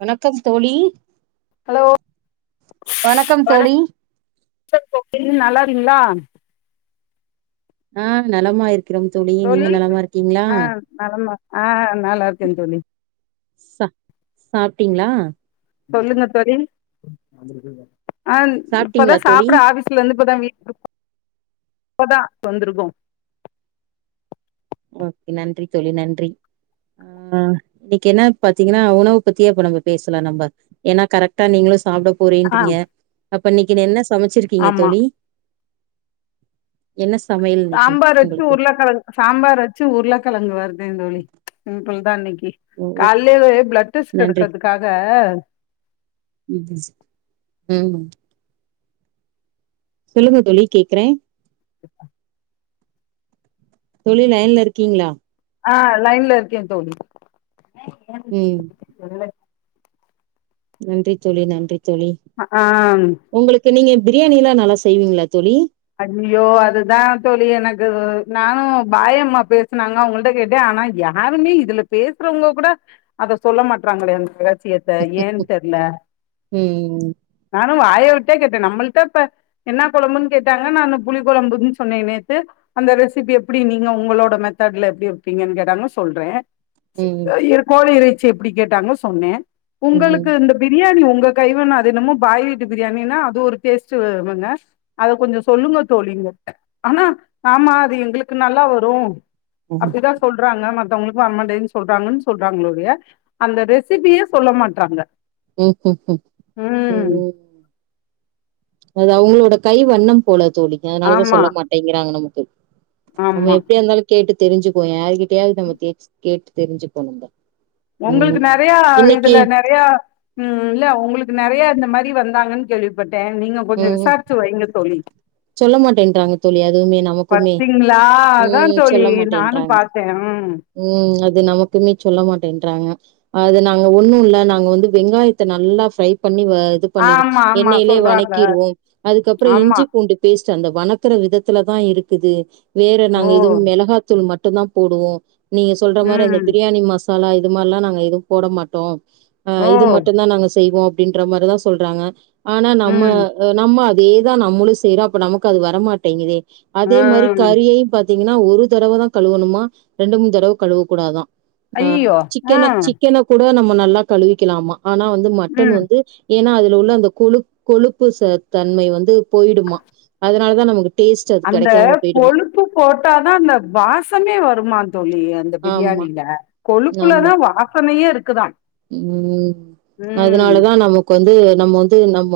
வணக்கம் தோழி ஹலோ வணக்கம் தோழி வணக்கம் தோழி நல்லா இருக்கீங்ளா ஆ நலமா இருக்கிறோ தோழி நீங்க நலமா இருக்கீங்களா ஆ நலமா ஆ நல்லா இருக்கே தோழி ச சாப்ட்டீங்களா சொல்லுங்க தோழி ஆ இப்பதா சாப்ட்டீங்களா தோழி சாப்பிட ஆர சிலயிந்து இப்பதா வீட் இப்பதா வந்துருக்கோ ஓகே நன்றி தோழி நன்றி ஆ இன்னிக்கு என்னா பாத்தீங்கன்னா உணவு பத்தியே இப்ப நம்ம பேசலா நம்ப ஏன்னா கரெக்ட்டா நீங்களு சாப்பிட ஆ போறேன்றீங்க அப்ப இன்னிக்கு நீ என்ன சமைச்சிருக்கீங்க ஆமா தோழி என்ன சமையல் இன்னைக்கு சாம்பார் வெச்சு உங்களுக்கு உருளக்கெழங்க் சாம்பார் வெச்சு உருளக்கெழங்கு வருத்தே தோழி சிம்பிள்தா இன்னிக்கு ஓ ஓ கால்லயே பிளட் டெஸ்ட் நன்றி எடுக்கதுக்காக உ உம் சொல்லுங்க தோழி கேக்குறே தோழி லைன்ல இருக்கீங்களா ஆ லைன்ல இருக்கே தோழி உம் நன்றி தோழி நன்றி தோழி அ ஆம் உங்குளுக்கு நீங்க பிரியாணிலா நல்லா செய்வீங்களா தோழி ஐயோ அதுதா தோழி எனக்கு நா பாயம்மா பேசுனாங்க உங்கள்ட கேட்ட ஆனா யா யாருமே இதுல பேசுறவங்க கூட அத சொல்ல மாட்டறாங்களே அந்த ரகசியத்த இந்த ஏன் தெர்ல ம் நானு வாய விட்டே கேட்டே நம்புள்ட்ட இப்ப என்ன கொழம்புன்னு கேட் கேட்டாங்க நானு புளி கொழம்புன்னு சொன்னே நேத்து அந்த ரெசிபி எப்புடி நீங்க உங்களோட மெத்தட்ல எப்புடி வெப்பீங்கன்னு கேட்டாங்க சொல்றே ம் சிக் கோழி இறைச்சி எப்டி கேட்டாங்க சொன்னே ம் உங்களுக்கு ம் இந்த பிரியாணி உங்க கைவன்னோ அது என்னமோ பாய் வீட்டு பிரியாணின்னா அது ஒரு டேஸ்ட்டு வருதுங்க அது கொஞ்சோ சொல்லுங்க தோழிங்க ஆனா ஆமா அது எங்களுக்கு நல்லா வரோ ம் அப்டிதா சொல் சொல்றாங்க மத்தவங்களுக்கு வரமாண்டேதுன்னு சொல்றாங்கன்னு சொல்றாங்களொழிய அந்த ரெசிபியே சொல்ல மாட்றாங்க ம் ம் ம் ம் உ ம் உ அது அவங்களோட கை வண்ணம் போல தோழிங்க அதனாலதா ஆமா சொல்ல மாட்டேங்கிறாங்க நமக்கு நம்ம ஆமா எப்டியிர்ந்தாலு கேட்டு தெரிஞ்சிப்போ யாருகிட்டயாவது நம்ம கேட் கேட்டு தெரிஞ்சுப்போ நம்ப உங்களுக்கு ம் நறையா இன்னைக்கி இதுல ந நறையா உம் இல்ல உங்குளுக்கு நறையா இந்த மாரி வந்தாங்கன்னு கேள்விப்பட்டே நீங்க கொஞ்சோ ம் விசாரிச்சு வெய்ங்க தோழி சொல்ல மாட்டேன்றாங்க தோழி அதுவுமே நமக்குமே பத்தீங்களா அதா ம் தோழி நானு பாத் உம் உம் அது நமக்குமே சொல்ல மாட்டேன்றாங்க அது நாங்க ஒண்ணு இல்ல நாங்க வந்து வெங்காயத்த நல்லா ஃப்ரை பண்ணி வ இது பண்ணிடோ ஆமா ஆமா எண்ணெயிலே சொல்றாங்க வனக்கிடுவோ அதுக்கப்புறோ ஆமா இஞ்சி பூண்டு பேஸ்ட்டு அந்த வனக்குற விதத்துல தா இருக்குது வேற ஓ நாங்க இதுவு மெளகாத்தூள் மட்டுந்தா போடுவோ நீங்க சொல்ற மாரி அந்த ம் பிரியாணி மசாலா இது மாரி எல்லா நாங்க எதுவு போட மாட்டோ ஆ ஓ இது மட்டுந்தா நாங்க செய்வோ அப்டீன்ற மாரிதா சொல்றாங்க ஆனா நம்ம ம் நம்ம அதேதா நம்மளு செய்றோ அப்ப நமக்கு அது வரமாட்டேங்குதே அதே மாரி ம் கறியையு பாத் தீங்கன்னா ஒரு தடவதா கழுவணுமா ரெண்டு மூணு தடவ கழுவ கூடாதா அ ஐயயோ சிக்கன ம் சிக்கன கூட நம்ம நல்லா கழுவிக்கலாமா ஆனா வந்து மட்டன் ம் வந்து ஏன்னா அதுல உள்ள அந்த கொழு கொழுப்பு ச தன்மை வந்து போயிடுமா அதனால தா நமக்கு டேஸ்ட் அது கெடைக்காம போய்டுமா உப்பு போட்டாதா அந்த வாசமே வருமா தோழி அந்த ஆமா பிரியாணில ஆமா கொழுப்புலதா வாசனையே இருக்குதான் ம் அதனாலதா நமக்கு வந்து நம்ம வந்து நம்ம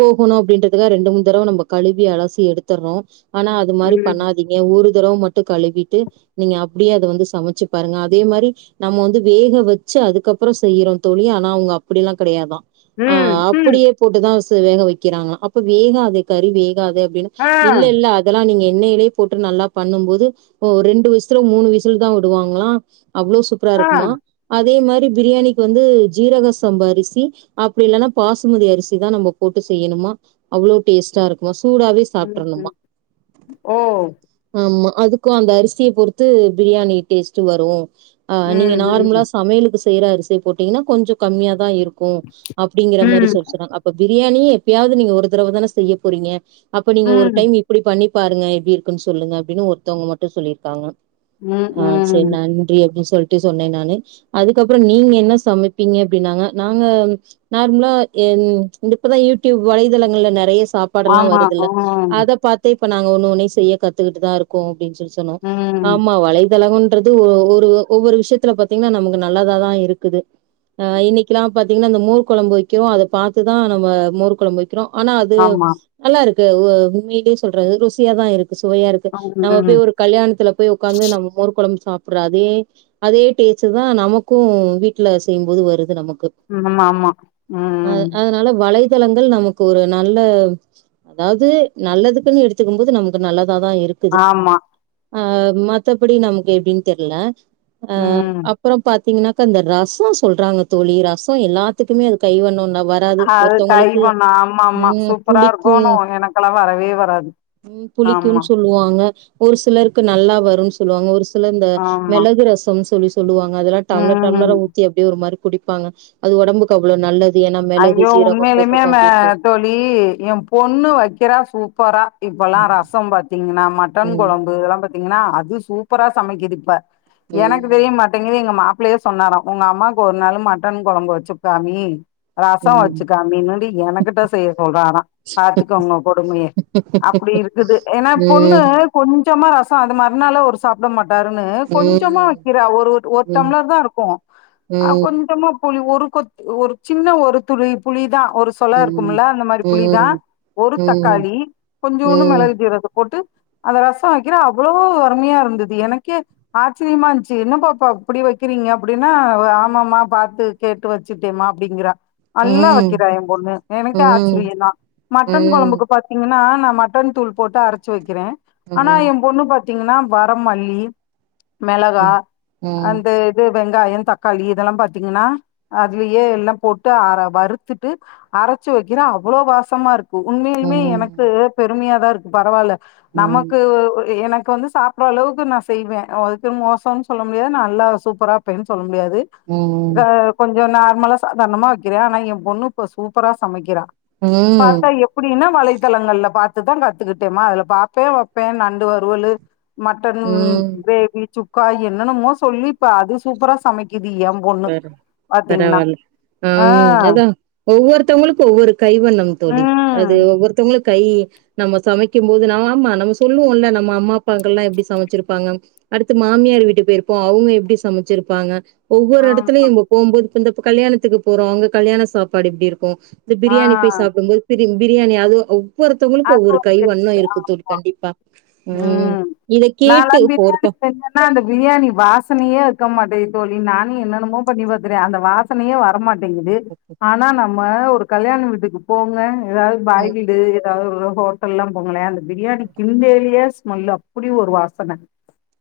போகுணும் அப்டின்றதுக்க ரெண்டு மூணு தடவை நம்ப கழுவி அலசி எடுத்துடுறோம் ஆனா அது மாரி ம் பண்ணாதீ ங்க ஒரு தடவ மட்டும் கழுவிட்டு நீங்க அப்டியே அத வந்து சமைச்சு பாருங்க அதே மாரி நம்ம வந்து வேக வச்சு அதுக்கப் புறம் செய்றோம் தோழி ஆனா அவங்க அப்டியெல்லாம் கெடயாதா அ ம் ம் அப்டியே போட்டுதான் வேக வைக்கிறாங்களா அப்ப வேகாதே கறி வேகாது அப்டின்னு ஆ இல்ல இல்ல இதெல்லாம் நீங்க எண்ணயிலேயே போட்டு நல்லா பண்ணும் போது ரெண்டு விசுலு மூணு விசில் தா வுடுவாங்களாம் அவ்ளோ சூப்பரா ஆ இருக்குமா அதே மாரி பிரியாணிக்கு வந்து ஜீரக சம்பா அரிசி அப்டி இல்லன்னா பாஷ் மதி அரிசிதா நம்ப போட்டு செய்யணுமா அவ்ளோ டேஸ்ட்டா இருக்குமா சூடாவே ம் சாப்ட்ருணுமா ம் ஓ ஆமா அதுக்கும் அந்த அரிசிய பொருத்து பிரியாணி டேஸ்ட் வரும் ஆ நீங்க ம் நார்மலா ம் சமையலுக்கு செய்ற அரிசி போட்டீங்கனா கொஞ்ஜோ கம்மியா தா இருக் க்கும் அப்டிங்கிற மாரி ம் சொல் [unintelligible] அப்ப பிரியாணியே எப்பயாது நீங்க ஒரு தரவ தானே செய்ய போறீங்க அப்ப நீங்க ஒரு ம் டைம் இப்டி பண்ணி பாருங்க எப்டி இருக்குன்னு சொல்லுங்க அப்டின்னு ஒருத்தவங்க மட்டு சொல்லியிருக்காங்க ம் ஆன் செரி ம் நன்றி அப்டின் சொல்லிட்டு சொன்னேன் நானு அதுக் கப்புறம் நீங்க என்ன சமைப்பீங்க அப்டின்னாங்க நாங்க நார்மலா என் இப்பதா யூடியூப் வலைதளங்கள்ல நெறைய சாப் பாடுலா ஆமா வருதுல்ல ம் அத பாத் தே இப்ப நாங்க ஒன்னு ஒனே செய்ய கத்துக்கிட்டு தான் இருக்கும் அப்டின்னு சொல்லி சொன்னோம் ம் ஆமா வலைதளகம் றது ஒவ் ஒரு ஒவ்வொரு விஷயத்துல பாத்தீங்கனா நமக்கு நல்லதாதா இருக்குது அ இன்னிக்குல்லா பாத்தீங்கனா அந்த மோர் கொழம்பு வைக்கிறோம் அத பாத்துதான் நம்ம மோர் கொழம்பு வை க்கிறோம் ஆனா அது ஆமா நல்லா இருக்கு அ உண்மிலே சொல்றா ருசியா தா இருக்கு சுவையா இருக் க்கு நம்ப ம் போய் ஒரு கல்யாணத்துல போய் உக்காந்து நம்ம மோர் கொழம்பு சாப்பிடுற அதே அதே டேஸ்ட் அதன் நமக்கும் வீட்ல செய்யும்போது வருது நமக்கு ஆமா ஆமா அ ம் அதனால வலைத்தளங்கள் நமக்கு ஒரு நல்ல அதாது நல்லதுக்குன்னு எடுத்துக்கும் போது நமக்கு நல்லதா தா இருக் க்குது ஆமா அ மத்தப்படி நமக்கு எப்டின்னு தெரில அ ம் அப்பறம் பாத்தீங்கனாக்கா அந்த ரசம் சொல்றாங்க தோழி ரசம் எல்லாத்துக்குமே அது கை வண்ணம்னா அது கை வண்ணோ ஆமா ஆமா சூப்பரா புளிக்கும் இருக்கும் எனக்கெல்லா வரவே வராது ம் ஆமா புளிக்குன்னு சொல்லுவாங்க ஒரு சிலருக்கு நல்லா வருன்னு சொல்லுவாங்க ஒரு சிலர் இந்த ஆமா மெளகு ரசம் சொல்லுவாங்க அதெல்லா டம்லர் ம் டம்லர்ரா ஊத்தி அப்டியே ஒரு மாரி குடிப்பாங்க அது ஒடம்புக்கு அவ்ளோ நல்ல ஏன்னா மெளகு ஜீரகம் போட்டுருக்கோம் அப்டின்ட்டு [unintelligible] என் பொண்ணு வைக்கிறா சூப்பரா இப்பல்லாம் ரசம் பாத்தீங்னா மட் டன் ம், கொழம்பு இதெல்லாம் பாத்தீங்கனா அது சூப்பரா சமைக்குது இப்ப எனக்கு ம், தெரியமா ங்கீது எங்க மாப்பிள்ளயே சொன்னாரம் உங்க அம்மாவுக்கு ஒரு நாள் மட்டன் கொழம்பு வச்சுக்காமி ரசம் ம், ம், வச்சுக்காமினுடி எனகிட்ட செய்ய சொல்றாரான் பாத்துக்கோங்க கொடுமைய அப்டி இருக்குது ஏனா பொண்ணு ம், கொஞ்சமா ரசம் அது மறுநாளே ஒரு சாப்ட மாட்டாருன்னு கொஞ்சமா ம், வைக்கிற ஒரு ஒரு ம், டம்ளர் தா இருக்கும் ம், கொஞ்சமா புளி ஒரு கொ ஒரு சின்ன ஒரு துளி புளிதா ஒரு சொலா ம், இருக்குமில்ல அந்த மாரி புளிதா ம், ஒரு தக்காளி கொஞ்சூண்டு ம், மெளகு ஜீரக போட்டு அந்த ரசோ வக்கிறா அவ்ளோ அருமையா இருந்தது எனக்கே ஆச்சிரியமா இருந்துச்சி என்ன பாப்பா இப்டி வக்கிறீங்க அப்டின்னா ஆமாமா பாத்து கேட்டு வச்சிட்டேமா அப்டிங்கிறா நல்லா ம். வக்கிறா எ பொண்ணு எனக்கே ஆச்சிரிய ம் தா மட்டன் ம் கொழம்புக்கு பாத் திங்கனா நா மட்டன் தூள் போட்டு அரச்சி வக்கிறே ஆனா ம் எ பொண்ணு பாத் திங்கன்னா வரமல்லி ம் மெளகா ம் ம் அந்த து வெங்காய தக்காளி இதெல்லா பாத்தீங்கனா அதுலயே எல்லா போட் டு அத வறுத்துட்டு அரச்சி வக்கிற அவ்ளோ வாசமா இருக்கு உண்மையிலிமே எனக்கு பெருமையா தா இருக்கு பரவால ம் நமக்கு ம் எனக்கு வந்து சாப் புறளவுக்கு நா செய்வே அதுக்குன் மோசம்ன் சொல்ல முடியாது நா நல்லா சூப்பரா வப்பேன் சொல்ல முடியாது இதா ம் கொஞ்ச நார்மலா சாதரணமா வக்கிற ஆனா எ பொண்ணு இப்ப சூப்பரா சமைக்கிறா பாத்தா எப் அப்டின்னா வலைத்தளங்கள்ல பாத்து தா கத்துக்கிட்டமா அதுல பாப்பே வப்பே நண்டு வருவலு மட்டன் ம் கிரேவி சுக்கா என்னெனமோ சொல்லிப்ப அது சூப்பரா சமைக்கிது எம் பொண்ணு வேற பாத்தீங்கனா பரவால்ல ம் அதா ஒவ்வொருத்தவங்களுக்கு ஒவ்வொரு கை வண்ணம் தோழி அது ம் ஒவ்வொருத்தவங்களு கை நம்ப சமைக்கி. போது ந ஆமா நம்ம சொல்லுவோல்ல நம்ம அம்மா அப்பாங்கல்லா எப்டி சமச்சிருப்பாங்க அடுத்து மாமியார் வீட்டு போய்ருப்போ அவுங்க எப்டி சமச்சிருப்பாங்க ஒ வ்வொரு எடத்துலுயு ஆமா இங்க போம்போது இப்ப இந்தப்ப கல்யாணத்துக்கு போறோ அங்க கல்யாண சாப்பாடு இப்டி இருக்கு இந்த ஆ பிரியாணி போய் சாப்டும்போது பிரி பிரியாணி அது அவ் வ்வொருத்தவங்களுக்கு அது ஒவ்வொரு ஒரு கை செஃப்மா. வண்ண இருக்கு தோழி கண்டிப்பா ம் இத கேட்டு போறத்து நா அந்த பிரியாணி வாசனையே இருக்க மாட்டேகிது தோழி நானு என்னென்னமோ பண்ணி பாக்குறே அந்த வாசனையே வர மாட் டேங்கிது ஆனா நம்ம ஒரு கல்யாணம் வீட்டுக்கு போங்க ஏதாவது பாய் ம் வீடு அதாவது ஒரு ஹோட்டல்லா போங்களே அந்த பிரியாணி கிண்டையிலியே ஸ்மெல்லு அப்டி ஒரு வாசன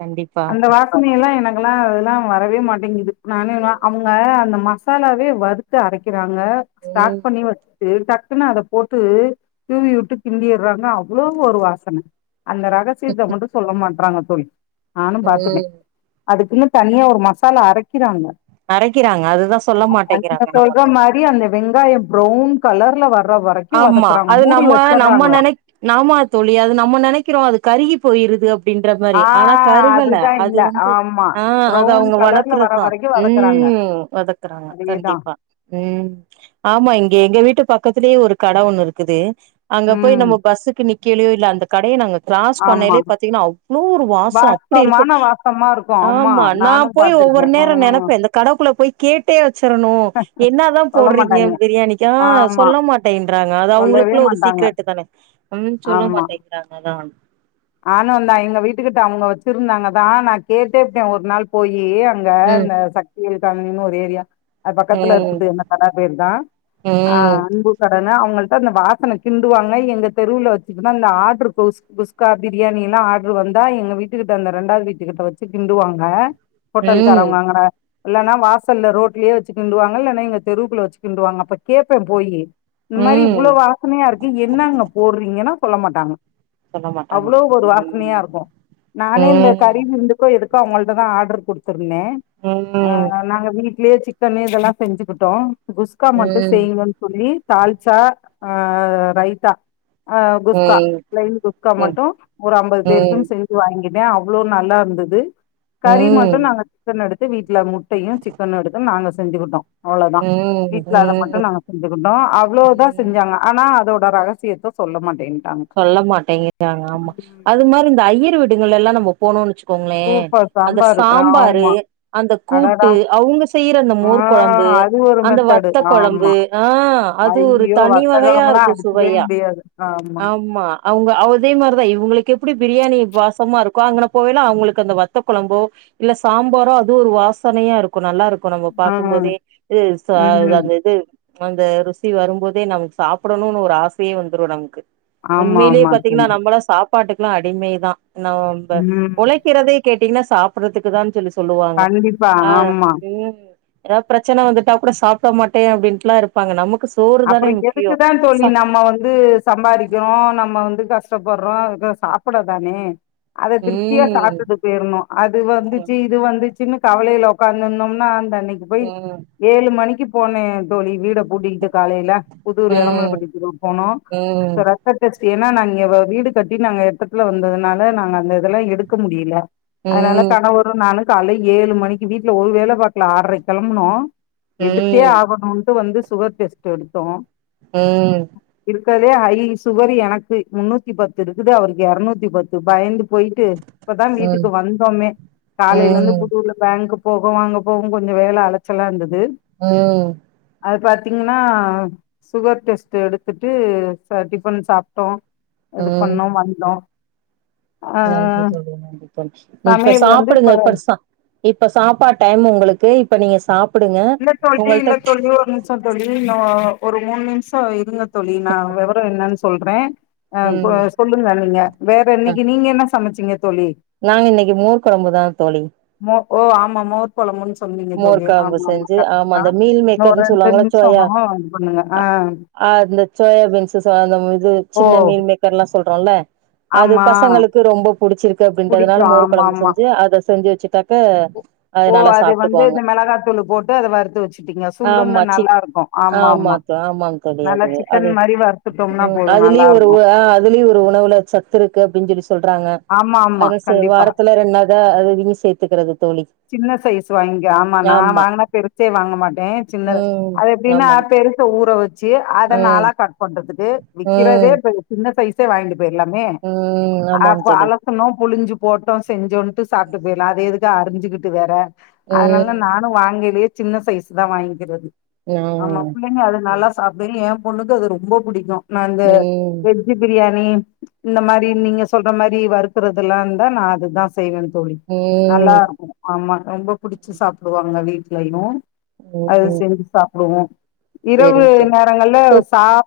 கண்டிப்பா [unintelligible] எல்லா எனக்கெல்லா அதெல்லா வரவே மாட்டேங்கிது நானே வா அவுங்க அந்த மசாலாவே வறுத் து அரைக்கிறாங்க ஸ்டாக் ம் பண்ணி வச்ட்டு டக்குன்னு அத போட்டு தூவி வுட்டு கிண்டிறாங்க அவ்ளோ ஒரு வாசன அந்த ரகசியத்த மட்டு சொல்ல மாட்றாங்க தோழி நானு பாத்துட்ட ம் அதுக்குன்னு தனியா ஒரு மசாலா அரைக்கிறாங்க அரைக்கிறாங்க அதுதா சொல்ல நீங்க மாட்டேக்கிறாங்க சொல்ற நமக்கு மாரி அந்த வெங்காய ஃப்ரவுன் கலர்ல வர்ற வரைக்கு வதக்குறாங்க மூடி ம்ம நம்ம வச்சர்றாங்க நெனை நாம தோழி அது நம்ம நெனைக்கிறோ அது கருகி போய்ருது அப்டின்ற மாரி ஆ ஆனா கருகள அதுதா அது இல்ல வந்து ஆமா ஆ அது ப்ரௌன் அவுங்க கலர்ல வர வணக்கறத் தா வரைக்கு வதக்குறாங்க ம் வதக்குறாங்க அதேதா கண்டிப்பா ம் ஆமா இங்க எங்க வீட்டு பக்கத்துலயே ஒரு கட ஒண்ணு இருக்குது அங்க போய் ம் நம்ம பஸ்ஸுக்கு நிக்கலியோ இல்ல அந்த கடைய நாங்க கிராஸ் ஆமா பண்ணையிலே பாத்தீங்கனா அவ்ளோ ஒரு வாசோ அப்டி இருக்கு வாசமான வாசமா இருக்கு ஆமா நா நானு போய் பாத்திருக்கே ஒவ்வொரு நேரோ ம் நெனப்பே இந்த கடக்குள்ள போய் கேட்டே வச்சரனு என்ன தா சொல்ல போட்றீங்க மாட்டாய்ங்க பிரியாணிக்கா ஆமா சொல்ல மாட்டே ண்றாங்க அது சொல்லவே அவுங்களுக்குள்ள ஒரு மாட்டாங்க சீக்ரட் தான ம் சொல்ல மாட்டேங்கறாங்க தா ஆனுந்தா எங்க வீட்டுக்கிட்ட அவுங்க வச்சிருந்தாங்க தா நா கேட்டேப்ட ஒரு நாள் போயி அங்க ம் இந்த சக்தியல் காமிங்கனு ஒரு ஏரியா அது பக்கத்துல ம் இருக்குது என்ன கதா பேர் தா ஆ ம் அன்பு கடனா அவுங்கள்ட அந்த வாசன கிண்டுவாங்க எங்க தெருவுல வச்சிட்டு தா இந்தா ஆட்டரு புஸ் புஸ் குஸ்கா பிரியாணி எல்லா ஆடரு வந்தா எங்க வீட்டுக்கிட்ட அந்த ரெண்டாவது வீட்டு கிட்ட வெச்சு கிண்டுவாங்க ம் ஹோட்டலுக்காரவங்க வாங்கர இல்னா வாசல்ல ரோட்டுலேயே வச்சு கிண்டுவாங்க இல்லன்னா இங்க தெருக்குல வச்சு கிண்டுவாங்க அப்ப கேப்பே போயி இந்த மாரி ம் இவ்வளோ வாசனையா இருக்கு என்ன அங்க போடுறீங்கன்னா சொல்ல மாட்டாங்க சொல்ல மாட்டாங்க அவ்வளோ ஒரு வாசனையா இருக்கு நானே இந்த கறி ம் விருந்து கோ எதுக்கோ அவங்கள்ட்ட தா ஆர்டர் கொடுத்திருந்தே ம் ம் நாங்க வீட்டு வீட்டுலேயே சிக்கன்னு இதெல்லா செஞ்சுக்கிட்டோ இந்த குஸ்கா மட்டு ம் செய்யிங்கேன்னு சொல்லி தால்சா ஆ ரைத்தா ஆ குஸ்கா ம் பிளைன் குஸ்கா ம் மட்டுதா டு ஒரு அம்பது பேருக்குனு செஞ்சு வாங்குனே அவ்வளோ நல்லா இருந்தது ம் கறி மட்டு ம் நாங்க சிக்கன் எடுத்து வீட்டுல முட்டையு சிக்கனு எடுத்து நாங்க செஞ்சுக்கிட்டோ அவ்வுளோதா ம் வீட்டுல அத மட்டு ம் நாங்க செஞ்சுக்கிட்டோ அவ்வுளோதா ம் செஞ்சாங்க ஆனா அதோட ரகசியத்தை சொல்ல மாட்டேன்டாங்க சொல்ல மாட்டேங்டாங்க ஆமா அது மாரி இந்த ஐயர் வீடுங்கள் எல்லா நம்ம போனுனு வச்சுக்கோங்களே சூப்பர் அந்த சாம்பாரு சாம்பாரு ஆமா அந்த அடடா கூட்டு அவங்க செய்யற அந்த ஆ மோர் கொழம்பு அது ஒரு அந்த மெத்தடு வத்த ஆமா கொழம்பு ஆ அது ஒரு ஐயோ தனி வகையா வத்தக்கொழம்புலா இருக்கு சுவையா [unintelligible] ஆமா அவங்க அதே மாதிரிதா இவங்களுக்கு எப்படி பிரியாணி வாசமா இருக்குகோ அங்கன போயல்ல அவங்களுக்கு அந்த வத்த கொழம்போ இல்ல சாம்பாரு அது ஒரு வாசனையா இருக்கு நல்லா இருக்கு இ நம்ம பாக்கும் ம் போதே இது [unintelligible] ம் அந்த இது அந்த ருசி வரும்போதே நமக்கு சாப்பிடணுனு ஒரு ஆசையே வந்துடு நமக்கு ஆமா உண்மையிலயே ஆமா பாத்தீங்கன்னா தோழி நம்மளா சாப்ப சாப்பாடுக்கல்லா அடிமை தா நாப ம் உழைக்கிறதே கேட்டீங்கன்னா சாப்பிறதுக்கு தான்னு சொல்லி சொல் சொல்லுவாங்க கண்டிப்பா அ ஆமா ம் ஏதாவது பிரச்சன வந்துட்டா கூட சாப்பிட மாட்டே அப்படின்டெல்லா இருப்ப ப்பாங்க நமக்கு சோறு அப்புற தானே முக்கியோ எதுக்கு தா தோழி சா நம்ம வந்து சம்பாதிக்கிறோ நம்ம வந்து கஷ்டப்படுறோ சாப்பிட தானே அத திருப்தியா ம் சாப் ட்டு போயிரணு அது ம் வந்துச்சு இது வந்துச்சுன்னு கவலையில உட்காந்து இருந்தோம்னா அந்த அன்னைக்கு போய் ம் ஏழு மணிக்கு போனே தோழி வீட பூட்டி டு காலையில புதுர் எளமலை ம் பட்டிக்கு போணோ ம் [unintelligible] எக்கோ டேஸ்ட்டு ஏன்னா நாங்க வீடு கட்டி நாங்க எட்டத்துல வந்ததுனால நாங்க அந்த இதெல்லா எடுக்க முடியல அதனால ம் கணவரு நானு காலையில ஏழு மணிக்கு வீட்டுல ஒரு வேல பாக்கல ஆறரைக் கெளம்புனோ எடுத்தே ம் ஆகணுன்ட்டு வந்து சுகர் டெஸ்ட் எடுத்தோ ம் இருக்கதுலேயே ஐ சுகரு எனக்கு முன்னூத்தி பத்து இருக்குது அவருக்கு எரநூத்தி பத்து பயந்து போய்ட்டு இப்பதா வீட்டுக்கு வந்தோமே காலையில இருந்து ம் புதூரல்ல பேங்க் போகவு அங்க போகவு கொஞ்சு வேல அலைச்சலா இருந்தது ம் அது பாத்தீங்கன்னா னா சுகர் டெஸ்ட் டுஎடுத்துட்டு டிஃபன் சாப்பிட்டோ இது ம் பண்ணோ வந்தோ ஆ நன்றி தோளி நன்றி தோளி இப்ப சமையல் வந்து சாப்பிடுங்க இப்ப சாப் இப்ப சாப்பா டைம் உங்களுக்கு இப்ப நீங்க சாப் இல்ல தோளி இல்ல தோளி ஒரு நிமசோ இல்ல தோழி இன்னு ஒரு மூணு நிமிஷோ இருங்க தோழி நா வெவரோ என்னன்னு சொல்றே ஆ ம் சொல்லுங்க நீங்க வேற அ இன்னைக்கு நீங்க என்ன சமைச்சிங்க தோழி நாங்க இன்னைக்கு மோர் கொழம்பு தா தோழி மோ ஓ ஆமா மோர் கொழம்புன் சொன்னீங்க மோர் தோழி கொழம்பு ஆமாம்மா செஞ்சு கரெக்ட்டு ஆமா தா அந்த மீல் இன்னு ஒரு மேக்கர்ன்னு ரெண்டு சொல்லுவாங்கள நிம்ஷ சோயா வந்தோன இது பண்ணுங்க ஆ ஆ அந்த சோயாபீன்ஸு ச அந்த இது ஓ சின்ன மீல் மேக்கர்லா சொல்றோல அது ஆமா பசங்களுக்கு ரொம்ப புடிச்சிருக்கு புடிக்கு அப்டின்றதுனால மோரு ஆமா கொழம்பு ஆமா செஞ்சு அத செஞ்சு வச்சுட்டாக்க அது நல்லா சாப் வந்து இந்த மெளகாத்தூளு போட்டு அத வறுத்து வச்சுட்டீங்க சுல்லுன்னு ஆமா சிக் நல்லா இருக்கு ஆமா ஆமாம்மா ஆமாங் தோழி அது அது வறுத்துட்டோம்னா ம் போது நல்லா அதுலயு ஒரு இருக்கு வா இதுலயு ஒரு உணவுல சத்து இருக்கு அப்டின் சொல்லி சொல்றாங்க ஆமா ஆமா அதனால சேரி கண்டிப்பா வாரத்துல ரெண்டு நாள் தா அது இதுனு சேத்துக்கிறது தோழி சின்ன சைஸ் வாங்கிக்கா ஆமா நா வாங்குனா பெருசே வாங்க மாட்டே சின்னது ம் அது எப்டினா ஆமாங் தோழி பெரு ச ஊற வெச்சு அத ம் நாலா கட் பண்றத்துக்கு விக்கிறதே ம் இப்ப சின்ன சைஸே வாங்கிட்டு போயிர்லா மே ம் ஆமாம் அப்ப தோழி அலஸ் சுனோ புழிஞ்சு போட்டோ செஞ்சோன்ட்டு சாப்டு போயிர்லா அத எதுக்கு அரிஞ்சுகிட்டு வேற அதனாலதா ம் நானு வாங்கைலே சின்ன சைஸு தா வாங்கிக்கிறது ஆமா ம் பிள்ளைங்க அது நல்லா சாப்டுங்க எ பொண்ணுக்கு அது ரொம்ப புடிக்கு நா இந்த ம் ம் வெஜ் ஜ்ஜு பிரியாணி இந்த மாரி நீங்க சொல்ற மாரி வறுக்குறதெல்லா இருந்தா நா அதுதா செய்வே தோழி ம் நல்லா இருக்கு ஆமா ரொம்ப புடிச்சு சாப்டுவாங்க வீட்லயு அது ம். செஞ்சு சாப்டுவோ இரவு சரிங்க நேரங்கள்ல தோழி சாப்பா